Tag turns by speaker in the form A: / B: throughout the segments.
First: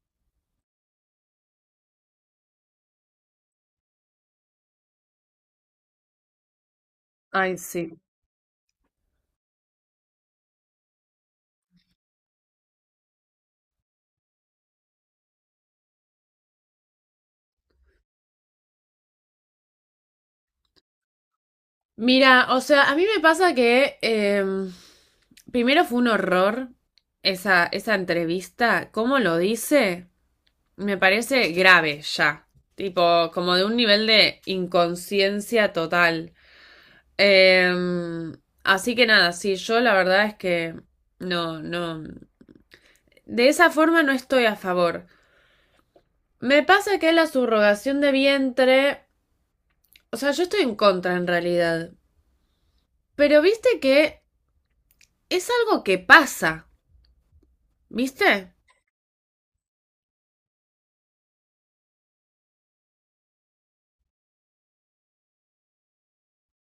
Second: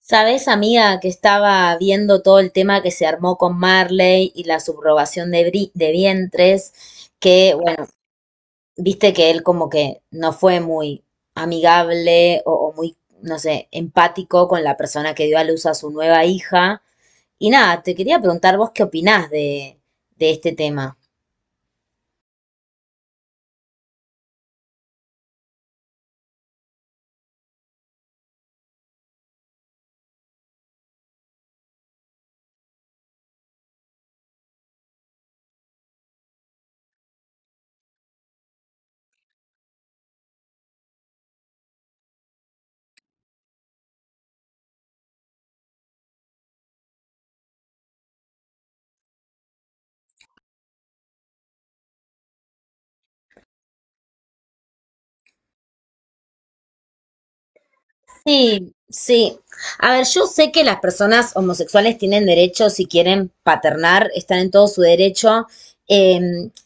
A: Sabes, amiga, que estaba viendo todo el tema que se armó con Marley y la subrogación de vientres, que,
B: Ay,
A: bueno,
B: sí.
A: viste que él como que no fue muy amigable o muy, no sé, empático con la persona que dio a luz a su nueva hija. Y nada, te quería preguntar vos qué opinás de este tema.
B: Mira, o sea, a mí me pasa que primero fue un horror esa entrevista. ¿Cómo lo dice? Me parece grave ya. Tipo, como de un nivel de inconsciencia total. Em, así que nada, sí, yo la verdad es que no. De esa forma no estoy a favor. Me pasa que la subrogación de vientre. O sea, yo estoy en contra en realidad. Pero viste que. Es algo que pasa, ¿viste?
A: Sí, sí. A ver, yo sé que las personas homosexuales tienen derecho, si quieren paternar, están en todo su derecho. Eh,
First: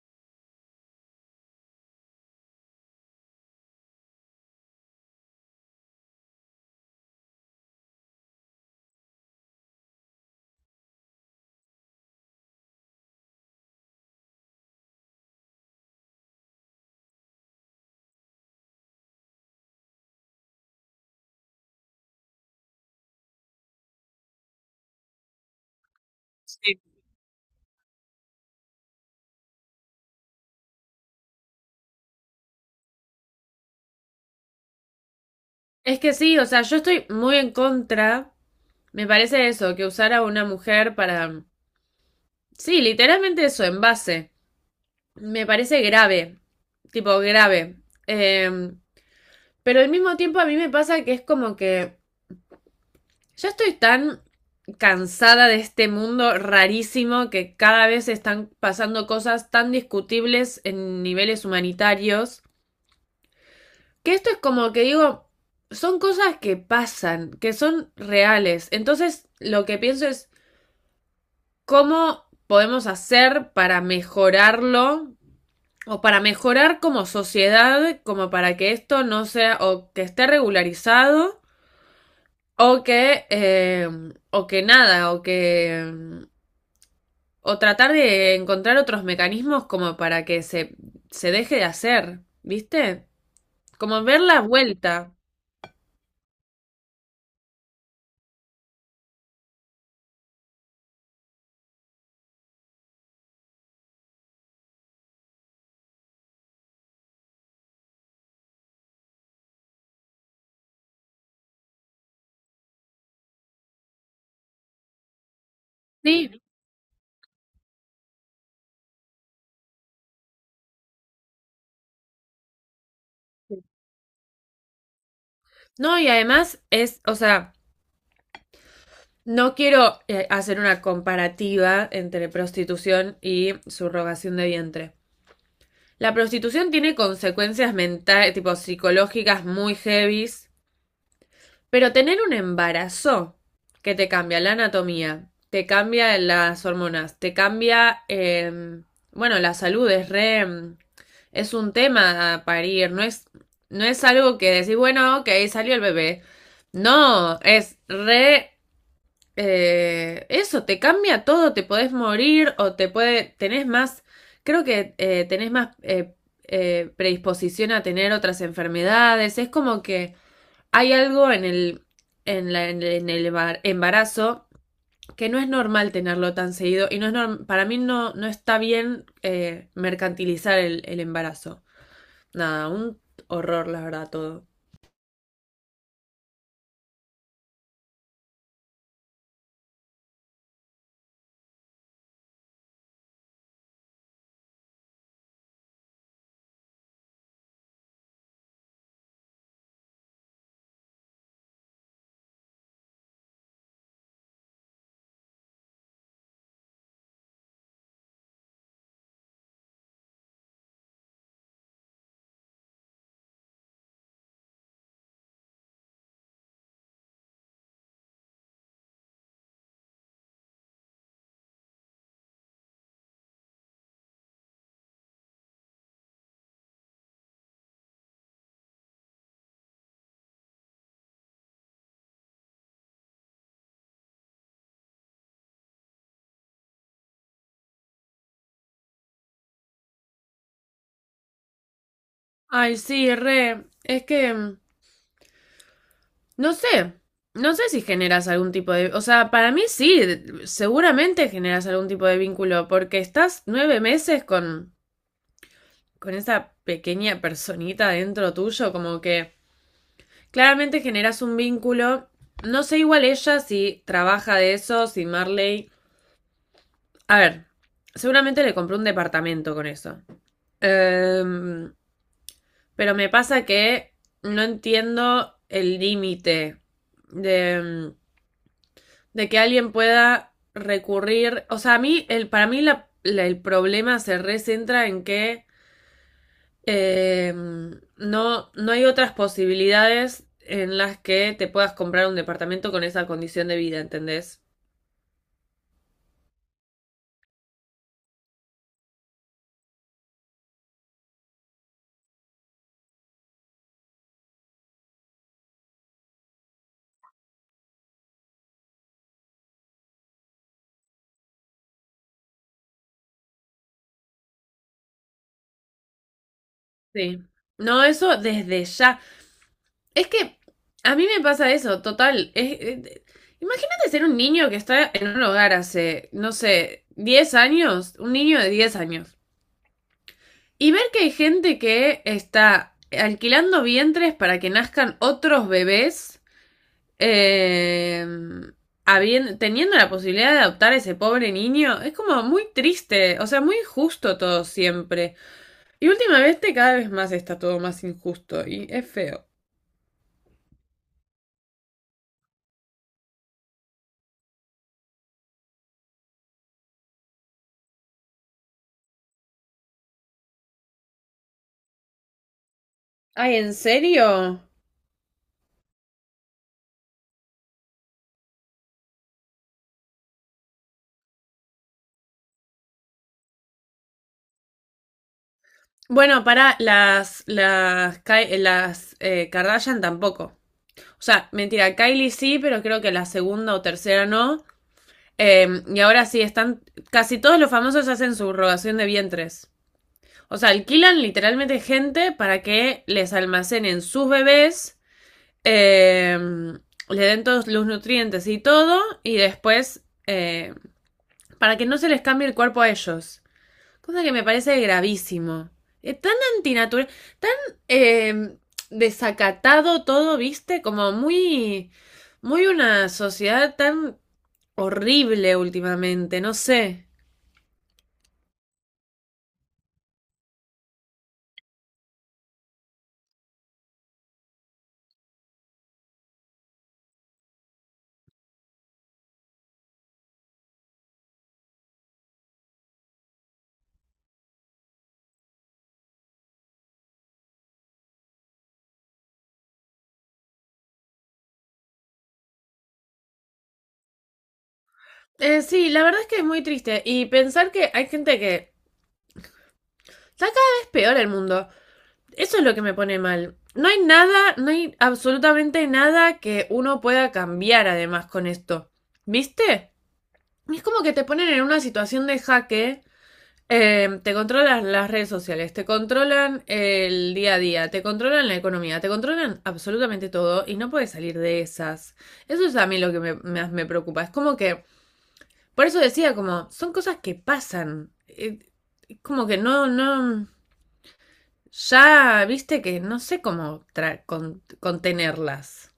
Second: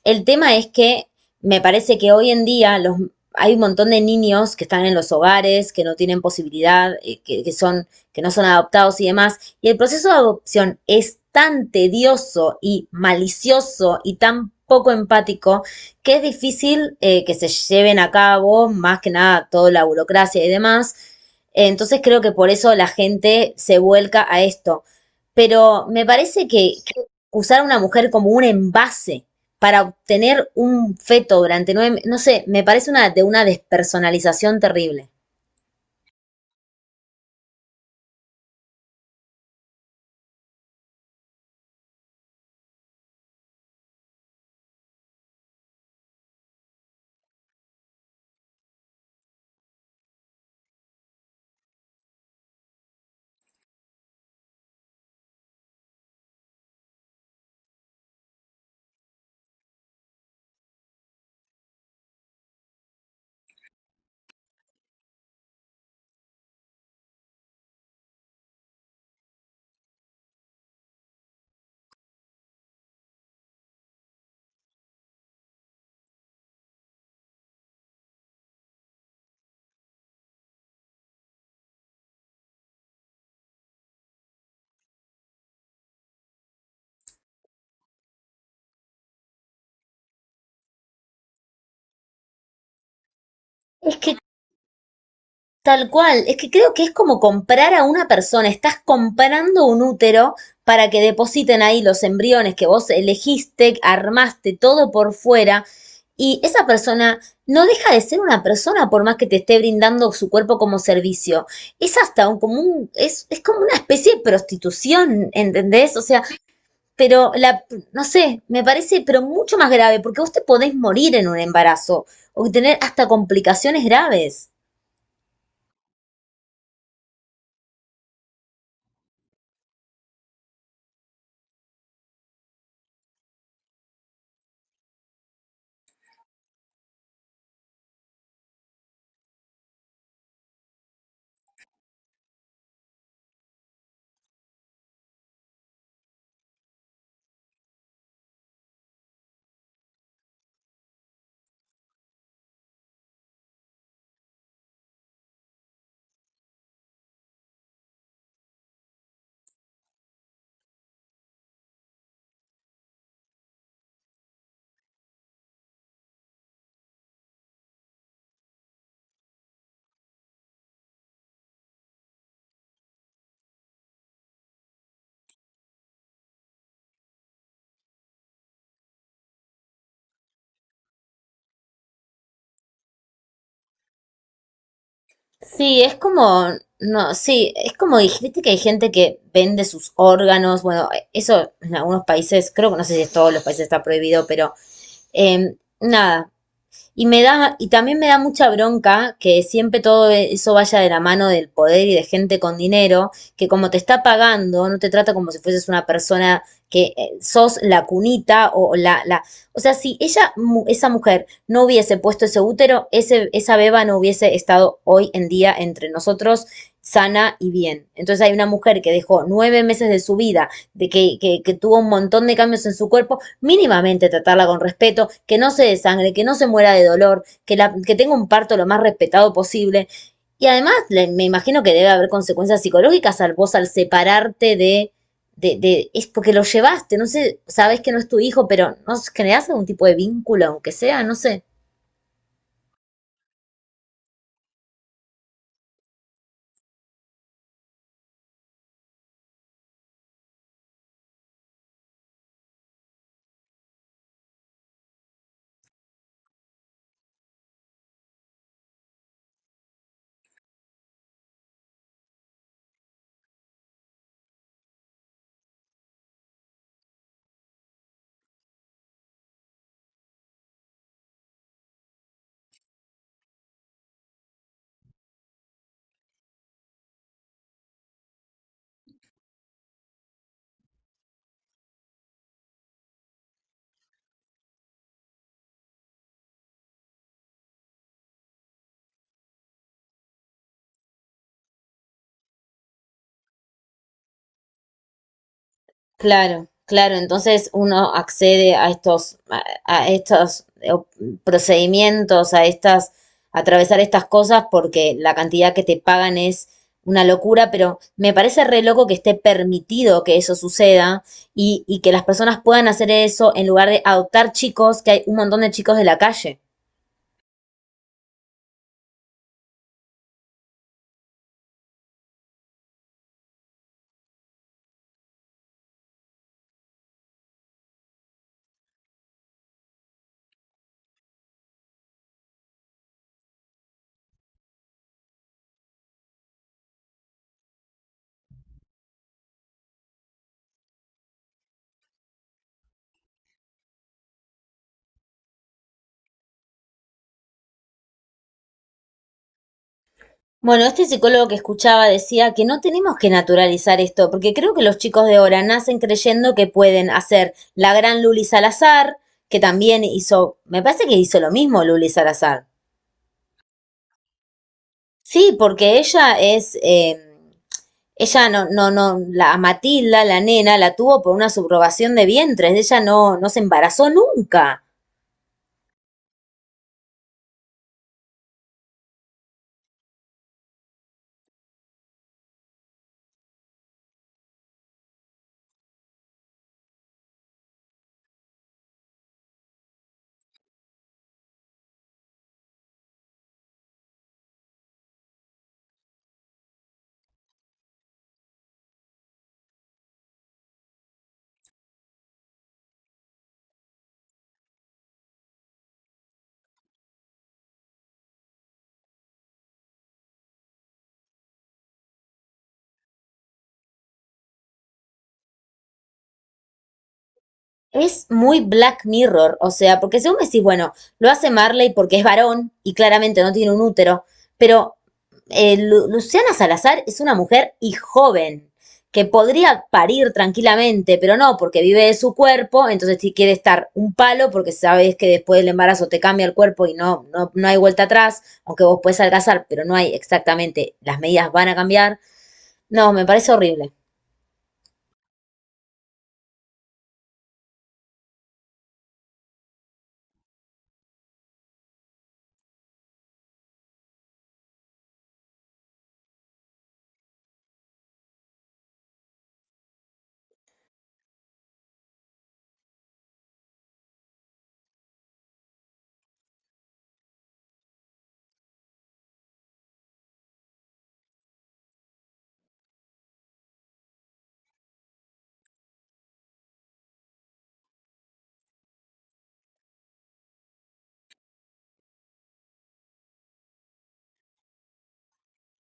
A: el tema es que me parece que hoy en día hay un montón de niños que están en los hogares, que no tienen posibilidad, que que no son adoptados y demás. Y el proceso de adopción es tan tedioso y malicioso y tan poco empático que es difícil que se lleven a cabo, más que nada toda la burocracia y demás. Entonces creo que por eso la gente se vuelca a esto. Pero me parece que,
B: Sí.
A: que usar a una mujer como un envase para obtener un feto durante nueve meses, no sé, me parece una despersonalización terrible.
B: Es que sí, o sea, yo estoy muy en contra, me parece eso, que usar a una mujer para... Sí, literalmente eso, en base. Me parece grave, tipo grave. Eh, pero al mismo tiempo a mí me pasa que es como que ya estoy tan cansada de este mundo rarísimo que cada vez están pasando cosas tan discutibles en niveles humanitarios. Que esto es como que digo, son cosas que pasan, que son reales. Entonces, lo que pienso es cómo podemos hacer para mejorarlo o para mejorar como sociedad, como para que esto no sea o que esté regularizado o que eh, o que nada o que o tratar de encontrar otros mecanismos como para que se deje de hacer, ¿viste?
A: Es
B: Como
A: que
B: ver la vuelta.
A: Tal cual, es que creo que es como comprar a una persona, estás comprando un útero para que depositen ahí los embriones que vos elegiste, armaste todo por fuera y esa persona no deja de ser una persona por más que te esté brindando su cuerpo como servicio. Es hasta un, como un- Es como una especie de prostitución, ¿entendés? O sea,
B: Sí.
A: pero no sé, me parece, pero mucho más grave porque vos te podés morir en un embarazo o tener hasta complicaciones graves.
B: No, y además es, o sea, no quiero hacer una comparativa entre prostitución y subrogación de vientre. La prostitución tiene consecuencias mentales, tipo psicológicas muy heavies, pero tener un embarazo que te cambia la anatomía, te cambia las hormonas, te cambia, bueno, la salud es re, es un tema a parir, no es, no es algo que decís, bueno, ok, salió el bebé. No, es re eso, te cambia todo, te podés morir o te puede, tenés más, creo que tenés más predisposición a tener otras enfermedades, es como que hay algo en el embarazo que no es normal tenerlo tan seguido y no es para mí no, no está bien mercantilizar el embarazo. Nada, un horror, la verdad, todo.
A: Sí, es como, no, sí, es como dijiste que hay gente que vende sus órganos, bueno, eso en algunos países, creo que no sé si en todos los países está prohibido, pero nada, y me da, y también me da mucha bronca que siempre todo eso vaya de la mano del poder y de gente con dinero, que como te está pagando, no te trata como si fueses una persona que sos la cunita o la, o sea, si ella, esa mujer no hubiese puesto ese útero, esa beba no hubiese estado hoy en día entre nosotros sana y bien. Entonces hay una mujer que dejó 9 meses de su vida, de que tuvo un montón de cambios en su cuerpo mínimamente tratarla con respeto, que no se desangre, que no se muera de dolor, que, la, que tenga un parto lo más respetado posible. Y además, le, me imagino que debe haber consecuencias psicológicas al vos al separarte de, es porque lo llevaste, no sé, sabes que no es tu hijo, pero no generás algún tipo de vínculo, aunque sea, no sé.
B: Ay, sí, re, es que... no sé, no sé si generas algún tipo de... O sea, para mí sí, seguramente generas algún tipo de vínculo, porque estás 9 meses con esa pequeña personita dentro tuyo, como que claramente generas un vínculo. No sé igual ella si trabaja de eso, si Marley... A ver, seguramente le compró un departamento con eso. Em, pero me pasa que no entiendo el límite de... de que alguien pueda recurrir. O sea, a mí, para mí el problema se recentra en que eh, no, no hay otras posibilidades en las que te puedas comprar un departamento con esa condición de vida, ¿entendés?
A: Claro, claro. Entonces uno accede a estos, a estos procedimientos, a atravesar estas cosas porque la cantidad que te pagan es una locura, pero me parece re loco que esté permitido que eso suceda y que las personas puedan hacer eso en lugar de adoptar chicos, que hay un montón de chicos de la calle.
B: Sí. No, eso desde ya. Es que a mí me pasa eso, total. Imagínate ser un niño que está en un hogar hace, no sé, 10 años, un niño de 10 años. Y ver que hay gente que está alquilando vientres para que nazcan otros bebés, eh, teniendo la posibilidad de adoptar a ese pobre niño, es como muy triste, o sea, muy injusto todo siempre. Y últimamente cada vez más está todo más injusto y es feo.
A: Bueno, este psicólogo que escuchaba decía que no tenemos que naturalizar esto, porque creo que los chicos de ahora nacen creyendo que pueden hacer la gran Luli Salazar, que también hizo, me parece que hizo lo mismo Luli Salazar.
B: Ay, ¿en serio?
A: Sí, porque ella no, no, no, la Matilda, la nena, la tuvo por una subrogación de vientres, ella no, no se embarazó nunca.
B: Bueno, para las Kardashian tampoco. O sea, mentira, Kylie sí, pero creo que la segunda o tercera no. Y ahora sí, están. Casi todos los famosos hacen su rogación de vientres. O sea, alquilan literalmente gente para que les almacenen sus bebés, eh, le den todos los nutrientes y todo, y después para que no se les cambie el cuerpo a ellos. Cosa que me parece gravísimo. Es tan antinatural, tan eh, desacatado todo, viste, como muy una sociedad tan horrible últimamente, no sé.
A: Es muy Black Mirror, o sea, porque según me decís, bueno, lo hace Marley porque es varón y claramente no tiene un útero, pero Luciana Salazar es una mujer y joven, que podría parir tranquilamente, pero no, porque vive de su cuerpo, entonces si quiere estar un palo, porque sabes que después del embarazo te cambia el cuerpo y no, no, no hay vuelta atrás, aunque vos puedes adelgazar, pero no hay exactamente, las medidas van a cambiar. No, me parece horrible.
B: Sí, la verdad es que es muy triste. Y pensar que hay gente que está cada vez peor el mundo. Eso es lo que me pone mal. No hay nada, no hay absolutamente nada que uno pueda cambiar además con esto. ¿Viste? Es como que te ponen en una situación de jaque. Te controlan las redes sociales, te controlan el día a día, te controlan la economía, te controlan absolutamente todo y no puedes salir de esas. Eso es a mí lo que me, más me preocupa. Es como que por eso decía, como, son cosas que pasan. Como que no. Ya viste que no sé cómo contenerlas.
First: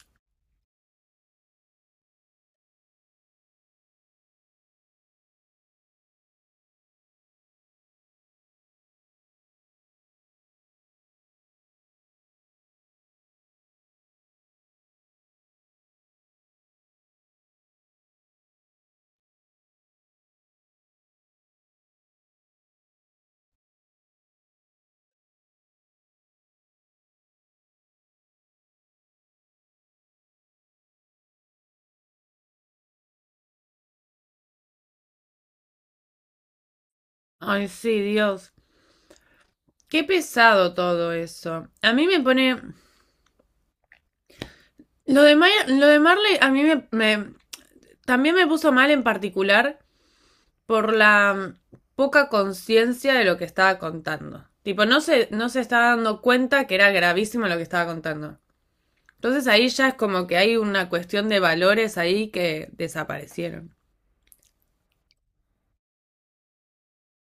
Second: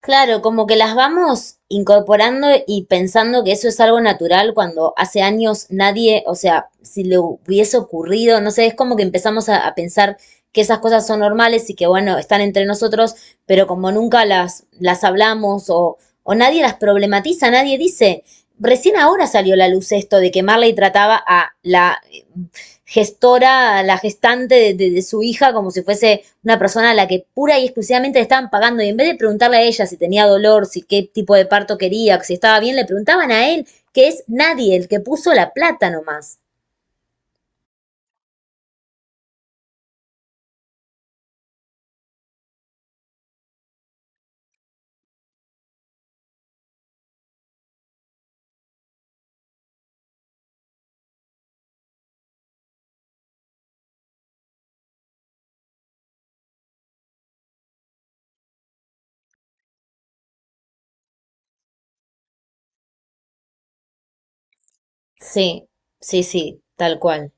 A: Claro, como que las vamos incorporando y pensando que eso es algo natural cuando hace años nadie, o sea, si le hubiese ocurrido, no sé, es como que empezamos a pensar que esas cosas son normales y que bueno, están entre nosotros, pero como nunca las hablamos o nadie las problematiza, nadie dice, recién ahora salió a la luz esto de que Marley trataba a la gestora, a la gestante de su hija como si fuese una persona a la que pura y exclusivamente le estaban pagando. Y en vez de preguntarle a ella si tenía dolor, si qué tipo de parto quería, si estaba bien, le preguntaban a él, que es nadie, el que puso la plata nomás.
B: Ay, sí, Dios. Qué pesado todo eso. A mí me pone. Lo de Marley, a mí también me puso mal en particular por la poca conciencia de lo que estaba contando. Tipo, no se estaba dando cuenta que era gravísimo lo que estaba contando. Entonces ahí ya es como que hay una cuestión de valores ahí que desaparecieron.
A: Sí, sí, sí, tal cual.